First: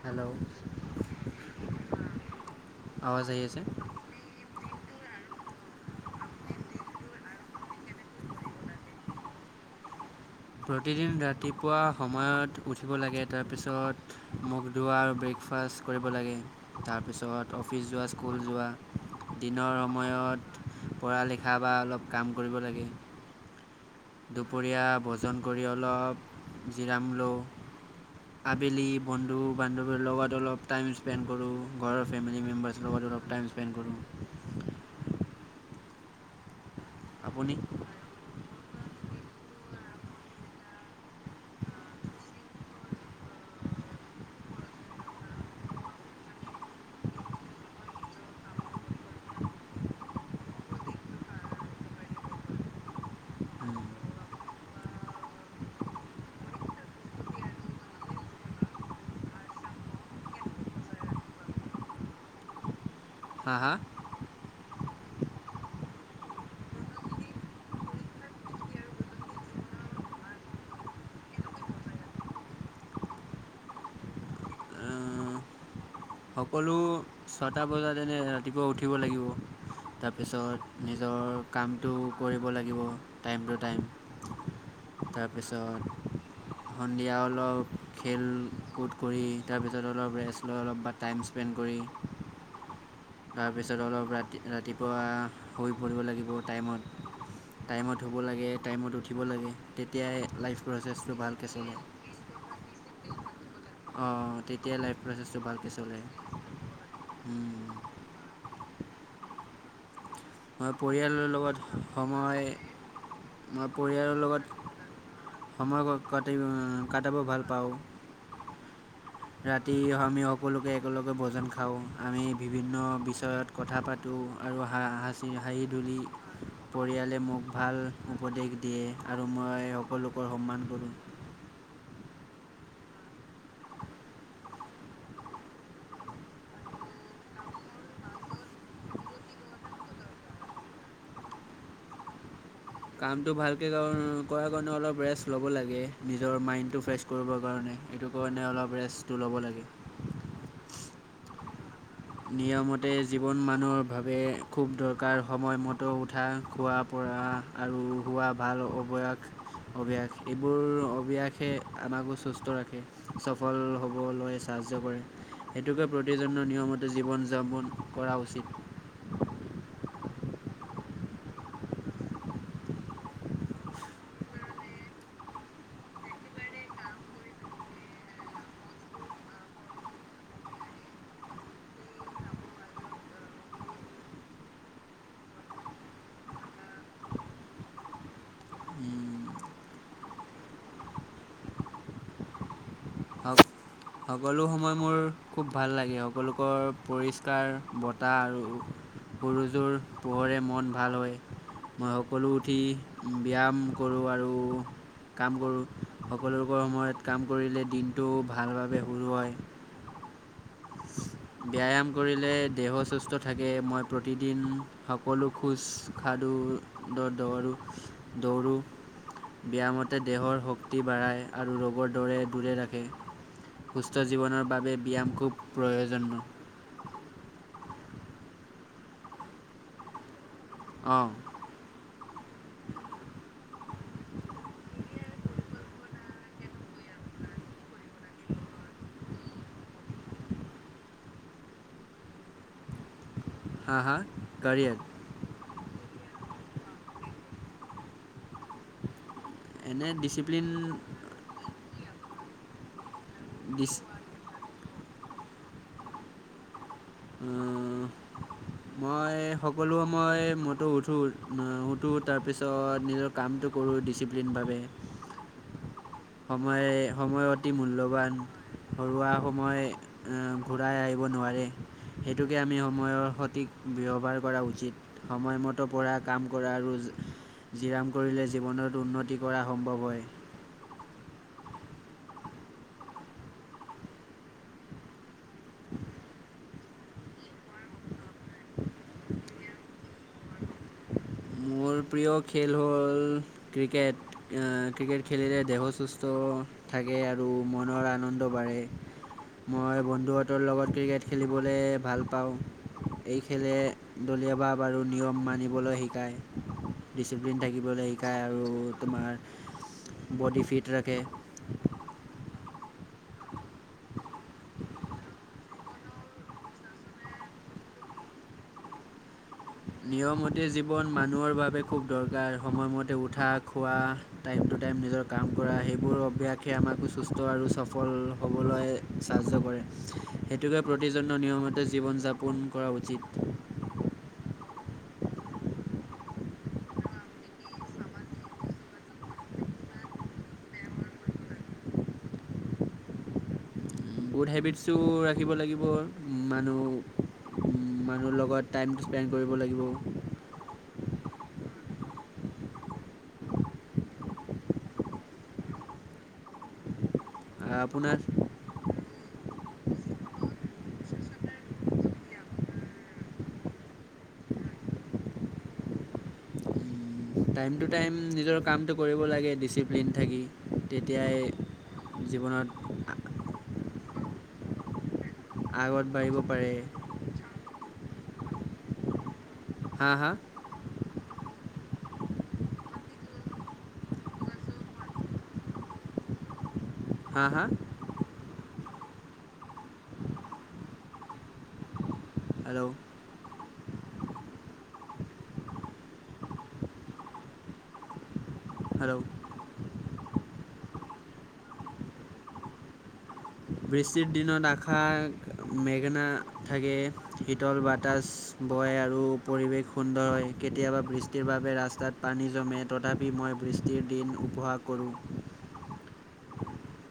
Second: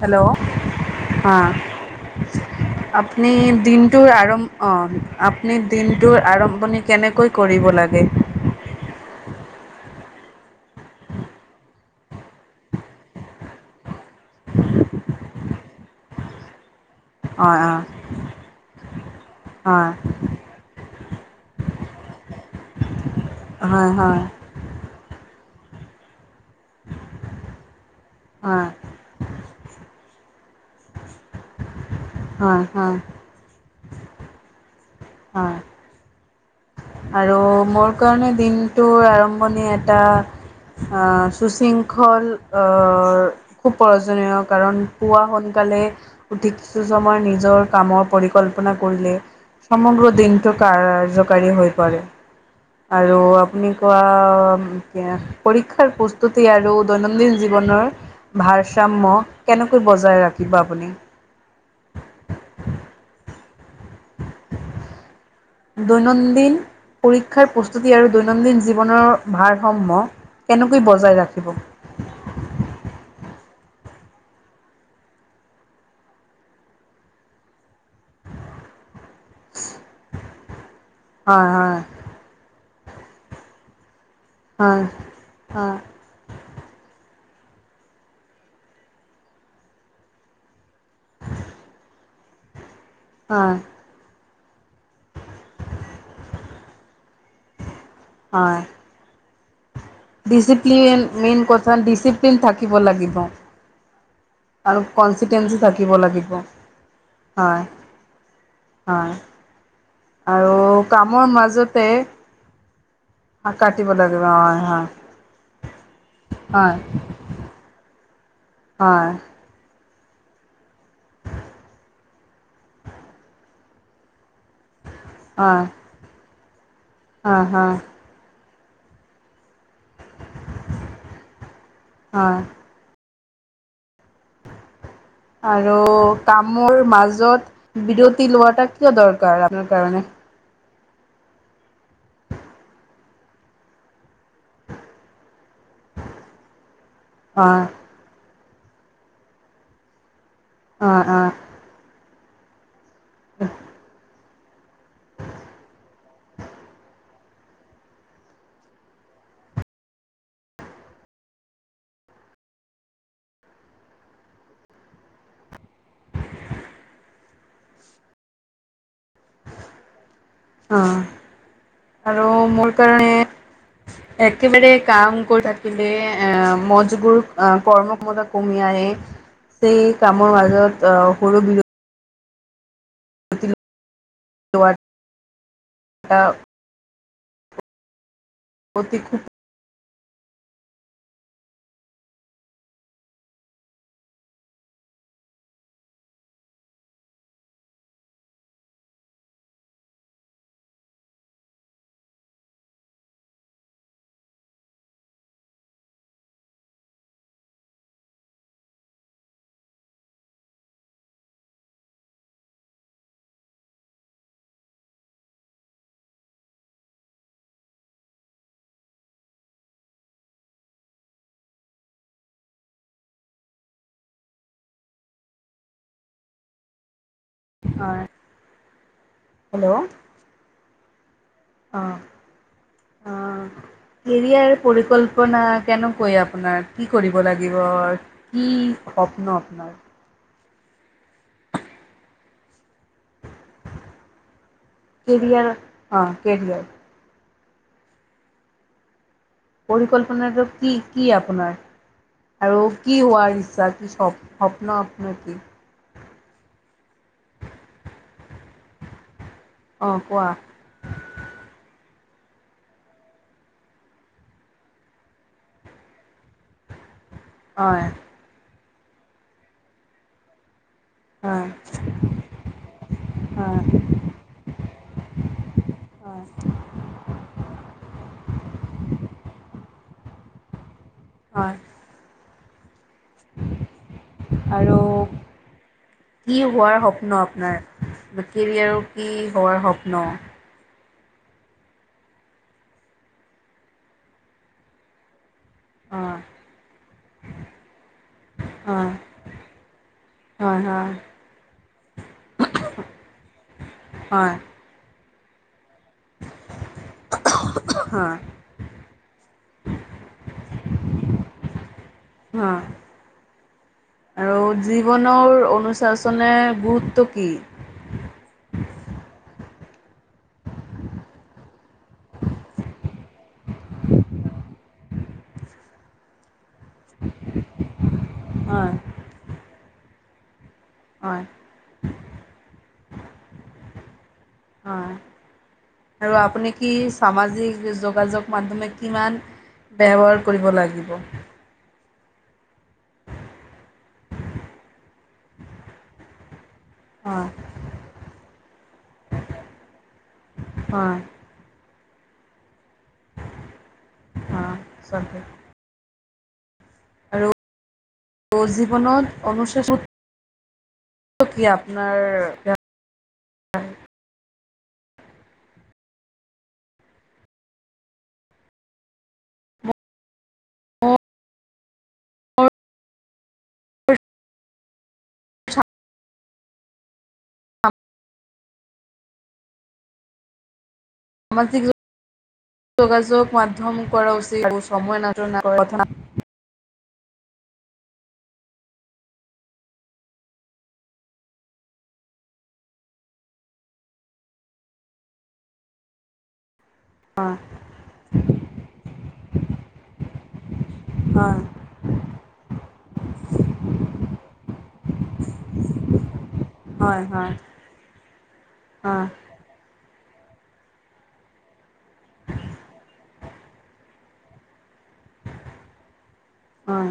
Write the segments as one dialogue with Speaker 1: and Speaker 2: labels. Speaker 1: Hello! হ
Speaker 2: আৱাজ
Speaker 1: আপনি
Speaker 2: আহি আছে
Speaker 1: দিন টোৰ আৰম্ভ অ, আপুনি দিনটোৰ আৰম্ভণি কেনেকৈ কৰিব লাগে?
Speaker 2: প্ৰতিদিন ৰাতিপুৱা সময়ত উঠিব লাগে তাৰপিছত মুখ ধুৱা আৰু ব্ৰেকফাষ্ট কৰিব লাগে।
Speaker 1: অঁ
Speaker 2: তাৰপিছত অফিচ
Speaker 1: অঁ
Speaker 2: যোৱা, স্কুল যোৱা, দিনৰ
Speaker 1: অঁ
Speaker 2: সময়ত পঢ়া লিখা বা অলপ কাম কৰিব লাগে।
Speaker 1: হয় হয়।
Speaker 2: দুপৰীয়া ভোজন কৰি অলপ জিৰাম লওঁ,
Speaker 1: হয়
Speaker 2: আবেলি বন্ধু বান্ধৱীৰ লগত অলপ টাইম স্পেণ্ড কৰোঁ। ঘৰৰ
Speaker 1: হয়
Speaker 2: ফেমিলিমেম্বাৰ্চ
Speaker 1: হয়
Speaker 2: লগত টাইম স্পেণ্ড কৰোঁ।
Speaker 1: হয় আৰু
Speaker 2: আপুনি
Speaker 1: মোৰ কাৰণে দিনটোৰ আৰম্ভণি এটা আ শুশৃংখল অ খুব প্ৰয়োজনীয় কাৰণ পুৱা সোনকালে উঠিক কিছু সময় নিজৰ কামৰ পৰিকল্পনা কৰিলে। সমগ্ৰ দিনটো কাৰ্যকাৰী হৈ পৰে। আৰু আপুনি কোৱা পৰীক্ষাৰ প্ৰস্তুতি আৰু দৈনন্দিন জীৱনৰ ভাৰসাম্য কেনেকৈ বজাই ৰাখিব আপুনি?
Speaker 2: হা হা?
Speaker 1: দৈনন্দিন পৰীক্ষাৰ প্ৰস্তুতি আৰু দৈনন্দিন জীৱনৰ ভাৰসাম্য কেনেকৈ বজাই ৰাখিব?
Speaker 2: হা সকলো ছটা বজাত এনে ৰাতিপুৱা উঠিব লাগিব
Speaker 1: [inaudible]
Speaker 2: পিছত নিজৰ
Speaker 1: হয়, হয়,
Speaker 2: কামটো কৰিব লাগিব টাইম টু টাইম।
Speaker 1: হয়, হয়,
Speaker 2: তাৰপিছত সন্ধিয়া অলপ খেল-কট কৰি তাৰপিছত অলপ ৰেষ্ট লৈ অলপ বাট টাইম স্পেণ্ড কৰি।
Speaker 1: হয়,
Speaker 2: তাৰপিছত অলপ ৰাতি-ৰাতিপুৱা শুই পৰিব লাগিব টাইমত। টাইমত শুব লাগে,
Speaker 1: হয়।
Speaker 2: টাইমত উঠিব লাগে। তেতিয়াই লাইফ
Speaker 1: ডিচিপ্লিন
Speaker 2: প্ৰচেছটো
Speaker 1: মেইন
Speaker 2: ভালকৈ
Speaker 1: কথা
Speaker 2: চলে
Speaker 1: ডিচিপ্লিন থাকিব লাগিব।
Speaker 2: অ
Speaker 1: আৰু
Speaker 2: তেতিয়াই লাইফ প্ৰচেছটো
Speaker 1: কনচিটেঞ্চি
Speaker 2: ভালকে
Speaker 1: থাকিব
Speaker 2: চলে।
Speaker 1: লাগিব। হয়,
Speaker 2: মই
Speaker 1: হয়। আৰু
Speaker 2: মই
Speaker 1: কামৰ
Speaker 2: পৰিয়ালৰ লগত
Speaker 1: মাজতে
Speaker 2: সময়। মই
Speaker 1: কাটিব
Speaker 2: পৰিয়ালৰ
Speaker 1: লাগিব হয়, হয়,
Speaker 2: লগত সময়
Speaker 1: হয়।
Speaker 2: ক কটাব ভাল পাওঁ।
Speaker 1: হয়।
Speaker 2: ৰাতি আমি সকলোকে একেলগে ভজন খাওঁ আমি বিভিন্ন বিষয়ত। কথা পাতোঁ আৰু হাঁ হাঁচি
Speaker 1: হয়,
Speaker 2: হাঁহি ধূলি পৰিয়ালে
Speaker 1: হয়,
Speaker 2: মোক
Speaker 1: হয়,
Speaker 2: ভাল। উপদেশ দিয়ে আৰু মই সকলোকৰ সন্মান কৰোঁ।
Speaker 1: হয়। আৰু কামৰ মাজত বিৰতি লোৱাটা কিয় দৰকাৰ আপোনা লোকৰ কাৰণে।
Speaker 2: কামটো ভালকে কৰাৰ কানণে অলপ ৰেষ্ট লব লাগে নিজৰ মাইনটো‌ ফ্ৰেজ। কৰিবৰ
Speaker 1: হয়,
Speaker 2: কাৰণে সেইটো কাৰণে অলপ ৰেষ্টটো ল'ব লাগে।
Speaker 1: অ অ।
Speaker 2: নিয়ম মতে জীৱন মানুহৰ ভাবে। খুব দৰকাৰ সময়মতে উঠা খোৱা পৰা আৰু হোৱা ভাল অৱয়াস। অভ্যাস সেইবোৰ অভ্যাসে আমাকো সুস্থ ৰাখে। সফল হ'বলৈ সাহায্য কৰে সেইটোকে প্ৰতিজনৰ নিয়মত। জীৱন যাপন কৰা উচিত।
Speaker 1: অ আৰু মোৰ কাৰণে। একেবাৰে কাম কৰি থাকিলে আহ মগজবোৰ কৰ্মক মজত। কমি আহে সেই কামৰ মাজত আহ সৰু বিৰটি। এটা। অতি খু
Speaker 2: সকলো সময় মোৰ খুব ভাল লাগে সকলোকৰ পৰিষ্কাৰ বতাহ আৰু সৰুযোৰ পোহৰে মন ভাল হয়। মই সকলো উঠি ব্যায়াম কৰোঁ আৰু। কাম কৰোঁ সকলোবোৰ সময়ত কাম কৰিলে দিনটো ভালভাৱে সুৰ হয়। হয়। ব্যায়াম কৰিলে দেহ সুস্থ থাকে মই প্ৰতিদিন সকলো খোজ সাদু। দ দৌৰোঁ দৌৰোঁ। ব্যায়ামতে দেহৰ শক্তি বাঢ়ায় আৰু ৰোগৰ দৰে দূৰে ৰাখে। সুস্থ জীৱনৰ বাবে খুব ব্যয়াম খুব প্ৰয়োজনীয়।
Speaker 1: হয় হেল্লো'।
Speaker 2: অ।
Speaker 1: অহ অ। অ কেৰিয়াৰ পৰিকল্পনা কেনেকৈ আপোনাৰ। কি কৰিব লাগিব কি সপ্ন আপোনাৰ।
Speaker 2: হা হা কাৰিয়াৰ।
Speaker 1: কেৰিয়াৰ অ কেৰিয়াৰ।
Speaker 2: এনে
Speaker 1: পৰিকল্পনাটো
Speaker 2: ডিচিপ্লিন
Speaker 1: কি কি আপ আপোনাৰ আৰু কি হোৱাৰ
Speaker 2: ডিচ
Speaker 1: ইচ্ছা কি স্বপ্ন আপোনাৰ কি।
Speaker 2: মই সকলো
Speaker 1: অঁ
Speaker 2: সময়
Speaker 1: কোৱা
Speaker 2: ম‌ইটো উঠো। উঠো তাৰপিছত নিজৰ কামটো কৰোঁ ডিচিপ্লিন বাবে। সময়ে সময় অতি
Speaker 1: হয়
Speaker 2: মূল্যৱান ঘৰুৱা সময় ঘূৰাই আহ। দিব নোৱাৰে
Speaker 1: হয়
Speaker 2: সেইটোকে আমি সময়ৰ সঠিক
Speaker 1: হয়
Speaker 2: ব্যৱহাৰ কৰা উচিত। সময়মতে পৰা কাম
Speaker 1: হয়
Speaker 2: কৰা আৰু। জিৰাম কৰিলে জীৱনত উন্নতি কৰা সম্ভৱ হব‌ই।
Speaker 1: হয়। আৰু। কি হোৱাৰ স্বপ্ন আপোনাৰ কেৰিয়াৰো কি হোৱাৰ স্বপ্ন।
Speaker 2: মোৰ প্ৰিয় খেল হ'ল ক্ৰিকেট ক্ৰিকেট খেলিলে দেহ। সুস্থ থাকে আৰু মনৰ আনন্দ
Speaker 1: হয়
Speaker 2: বাঢ়ে। মই বন্ধুঁতৰ লগত
Speaker 1: হয়
Speaker 2: ক্ৰিকেট খেলিবলৈ ভাল পাওঁ। এই খেলে দলীয়
Speaker 1: হয়
Speaker 2: ভাৱ আৰু নিয়ম মানিবলৈ শিক। শিকায় ডিচিপ্লিন থাকিবলৈ
Speaker 1: হয়
Speaker 2: শিকায় আৰু তোমাৰ। ব'ডি ফিট ৰাখে।
Speaker 1: অ। জীৱনৰ অনুশাসনেৰ গুৰুত্ব কি।
Speaker 2: নিয়মতি জীৱন মানুহৰ বাবে খুব দৰকাৰ সময়মতে উঠা খোৱা। টাইম টু টাইম নিজৰ কাম কৰা সেইবোৰ অভ্যাসে আমাকো সুস্থ আৰু সফল হ'বলৈ।
Speaker 1: হয়,
Speaker 2: সাহ্য কৰে সেইটোকে প্ৰতিজনৰ
Speaker 1: হয়।
Speaker 2: নিয়ম মতে জীৱন যাপন কৰা উচিত।
Speaker 1: হয়। আৰু আপুনি কি সামাজিক যোগাযোগ মাধ্যমে কিমান। ব্যৱহাৰ কৰিব লাগিব।
Speaker 2: গুড হেবিটছো ৰাখিব লাগিব
Speaker 1: হয়,
Speaker 2: মানুহ মানুহৰ লগত। টাইমটো স্পেণ্ড কৰিব লাগিব।
Speaker 1: হয়। চাক। আৰু।
Speaker 2: আহ আপোনাৰ।
Speaker 1: মোৰ জীৱনত অনুশাসন কি আপোনাৰ।
Speaker 2: টাইম টু টাইম নিজৰ কামটো কৰিব লাগে ডিচিপ্লিন থাকি।
Speaker 1: মোৰ
Speaker 2: তেতিয়াই জীৱনত আ। আগত বাঢ়িব পাৰে। হা হা।
Speaker 1: সামাজিক যোগাযোগ মাধ্যম কৰা উচিত সময় নাটনি কথা।
Speaker 2: হা হা। হেল্ল'।
Speaker 1: অ।
Speaker 2: হেল্ল'।
Speaker 1: অ।
Speaker 2: বৃষ্টিৰ দিনত আশা মেঘনা। থাকে
Speaker 1: হয়, হয়,
Speaker 2: শীতল বাতাচ বয় আৰু।
Speaker 1: হয়,
Speaker 2: পৰিৱেশ সুন্দৰ হয় কেতিয়াবা বৃষ্টিৰ বাবে ৰাস্তাত পানী জমে তথাপি মই বৃষ্টি। প্ৰতি দিন উপহাস কৰোঁ।
Speaker 1: হয়।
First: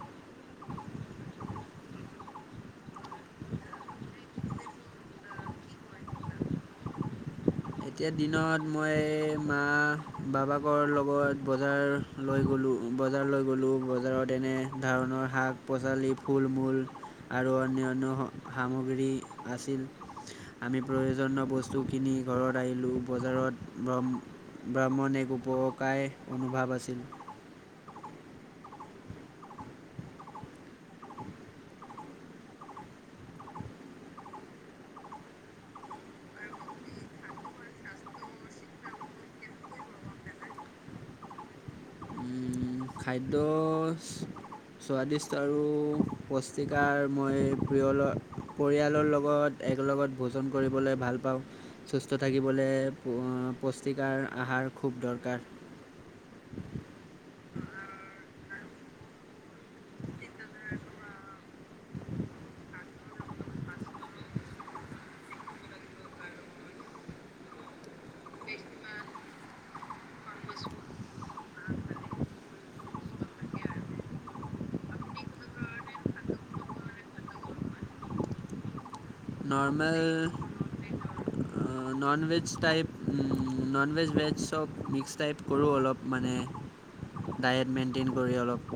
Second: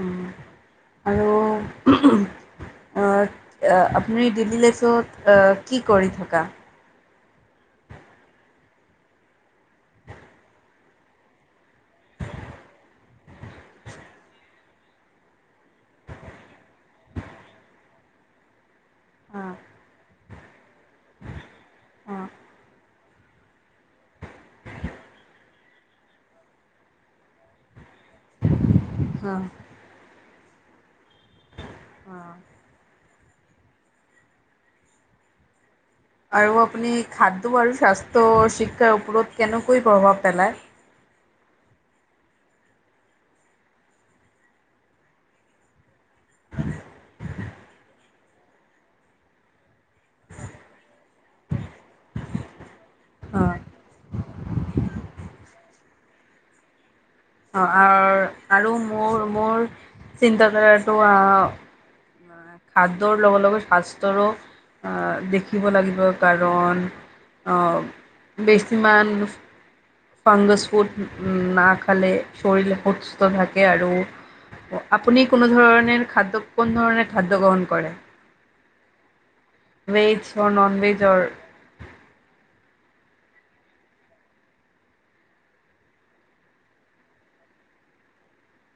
Speaker 1: উ আৰু হো হু। ঘৰত আপুনি ডেইলী লাইফত কি কৰি থকা।
Speaker 2: এতিয়া দিনত মই মা বাবাকৰ লগত বজাৰ লৈ গলো বজাৰ লৈ গলো বজাৰত এনে ধৰণৰ শাক পাচলি ফুল মূল আৰু অন্যান্য সামগ্ৰী
Speaker 1: অ
Speaker 2: আছিল আমি প্ৰয়োজনীয় বস্তু কিনি ঘৰত আহিলো বজাৰত ব্ৰ ব্ৰাহ্মণ এক উপকাৰাই অনুভৱ আছিল
Speaker 1: অ
Speaker 2: [unintelligible]
Speaker 1: আৰু আপুনি খাদ্য আৰু স্বাস্থ্য শিক্ষাৰ ওপৰত কেনেকৈ প্ৰভাৱ পেলায়
Speaker 2: উম খাদ্য স্বাদদিষ্ট আৰু পুষ্টিকাৰ মই প্ৰিয় পৰিয়ালৰ লগত একেলগত ভোজন কৰিবলৈ ভাল পাও। সুস্থ থাকিবলৈ অ পুষ্টিকাৰ আহাৰ খুব দৰকাৰ।
Speaker 1: অহাৰ আৰু মোৰ মোৰ চিন্তাধাৰাতো অ হাড্ৰৰ লগে লগে ভাস্তৰো দেখিব লাগিব কাৰণ অ বেছিমান ফাংগাছ ফুড নাখালে শৰীৰ সুস্থ থাকে আৰু আপুনি কোনো ধৰণে খাদ্য কোনো ধৰণৰ খাদ্য গ্ৰহণ কৰে?
Speaker 2: নৰ্মেল
Speaker 1: ভেজ অৰ নন ভেজৰ
Speaker 2: অ ননভেজ টাইপ উ ননভেজ ভেজ চব মিক্স টাইপ কৰো অলপ মানে ডায়েট মেইনটেইন কৰি অলপ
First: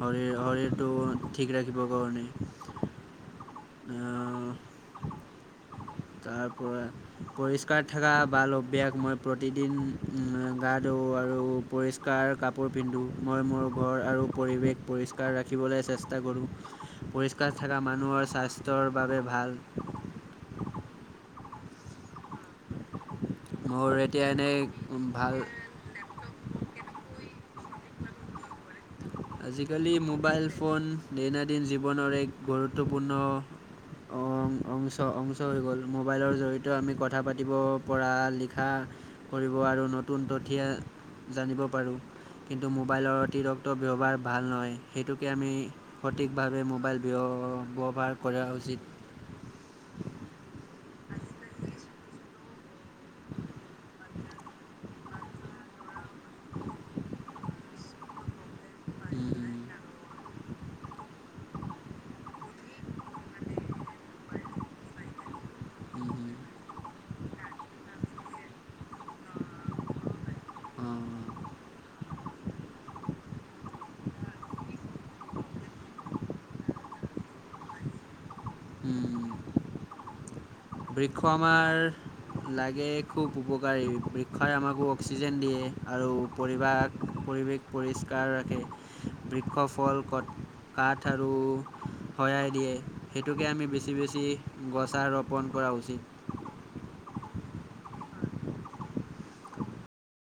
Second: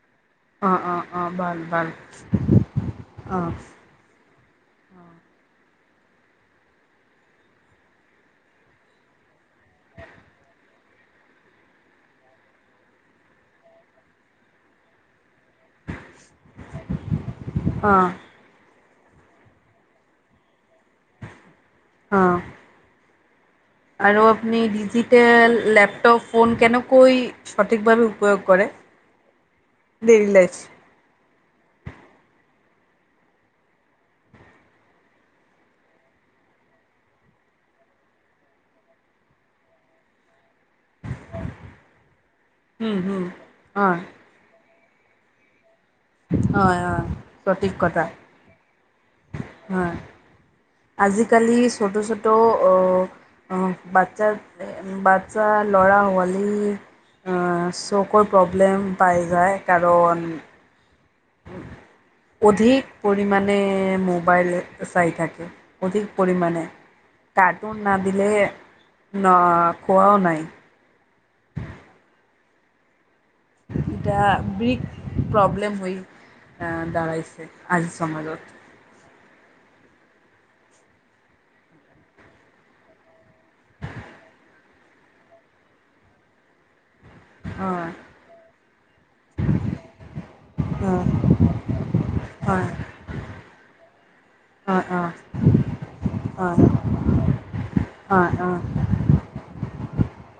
Speaker 2: শৰীৰ
Speaker 1: অঁ
Speaker 2: শৰীৰটো ঠিক ৰাখিব কাৰণে
Speaker 1: অ
Speaker 2: তাৰপৰা পৰিষ্কাৰ থাকা বাল অভ্যাস মই প্ৰতিদিন গা ধোও আৰু পৰিষ্কাৰ কাপোৰ পিন্ধো মই মোৰ ঘৰ আৰু পৰিৱেশ পৰি ষ্কাৰ ৰাখিবলৈ চেষ্টা কৰো পৰিষ্কাৰ থকা
Speaker 1: অঁ
Speaker 2: মানুহৰ স্বাস্থ্যৰ বাবে ভাল।
Speaker 1: অ
Speaker 2: মোৰ
Speaker 1: আৰু
Speaker 2: এতিয়া এনে
Speaker 1: আপনি
Speaker 2: ভাল
Speaker 1: ডিজিটেল লেপটপ ফোন কেনেকৈ সঠিকভাৱে উপয়োগ কৰে
Speaker 2: আজিকালি
Speaker 1: ডেইলী
Speaker 2: মোবাইল
Speaker 1: লাইফ
Speaker 2: ফোন দৈনন্দিন জীৱনৰ এক গুৰুত্বপূৰ্ণ অ অংচ অংচ হৈ গ'ল মোবাইলৰ জৰিয়তে আমি কথা পাতিব পৰা লিখা কৰিব আৰু নতুন তথীয়া জানিব পাৰো কিন্তু
Speaker 1: হুম
Speaker 2: মোবাইলৰ
Speaker 1: হুম
Speaker 2: অতিৰিক্ত
Speaker 1: হয়
Speaker 2: ব্যৱহাৰ ভাল নহয় সেইটোকে আমি সঠিকভাৱে
Speaker 1: হয়
Speaker 2: মোবাইল
Speaker 1: হয়
Speaker 2: ব্য
Speaker 1: সঠিক কথা
Speaker 2: ব্যৱহাৰ কৰা উচিত
Speaker 1: হয় আজিকালি ফটো ছটো অ অ বাদচা বাদছা লৰা হোৱা উম অ চকুৰ প্ৰব্লেম পাই যায়
Speaker 2: উম,
Speaker 1: কাৰণ
Speaker 2: [unintelligible]
Speaker 1: অধিক পৰিমাণে মোবাইল চাই থাকে,
Speaker 2: উম,
Speaker 1: অধিক
Speaker 2: উম,
Speaker 1: পৰিমাণে কানুন না পিলে ন খোৱাও নাই
Speaker 2: অ',
Speaker 1: ইটাহ বিগ প্ৰব্লেম হৈ বাৰইছে আজিৰ সমাজত
Speaker 2: উম বৃক্ষ আমাৰ লাগে খুব উপকাৰী বৃক্ষই আমাক অক্সিজেন দিয়ে আৰু পৰিবাক পৰিৱেশ
Speaker 1: অঁ
Speaker 2: পৰিষ্কাৰ ৰাখে বৃক্ষ ফল কত
Speaker 1: অঁ
Speaker 2: কাঠ আৰু শৰাই
Speaker 1: অঁ
Speaker 2: দিয়ে সেইটোকে আমি বেছি বেছি গছ আৰু পণ কৰা উচিত
Speaker 1: হয় হয়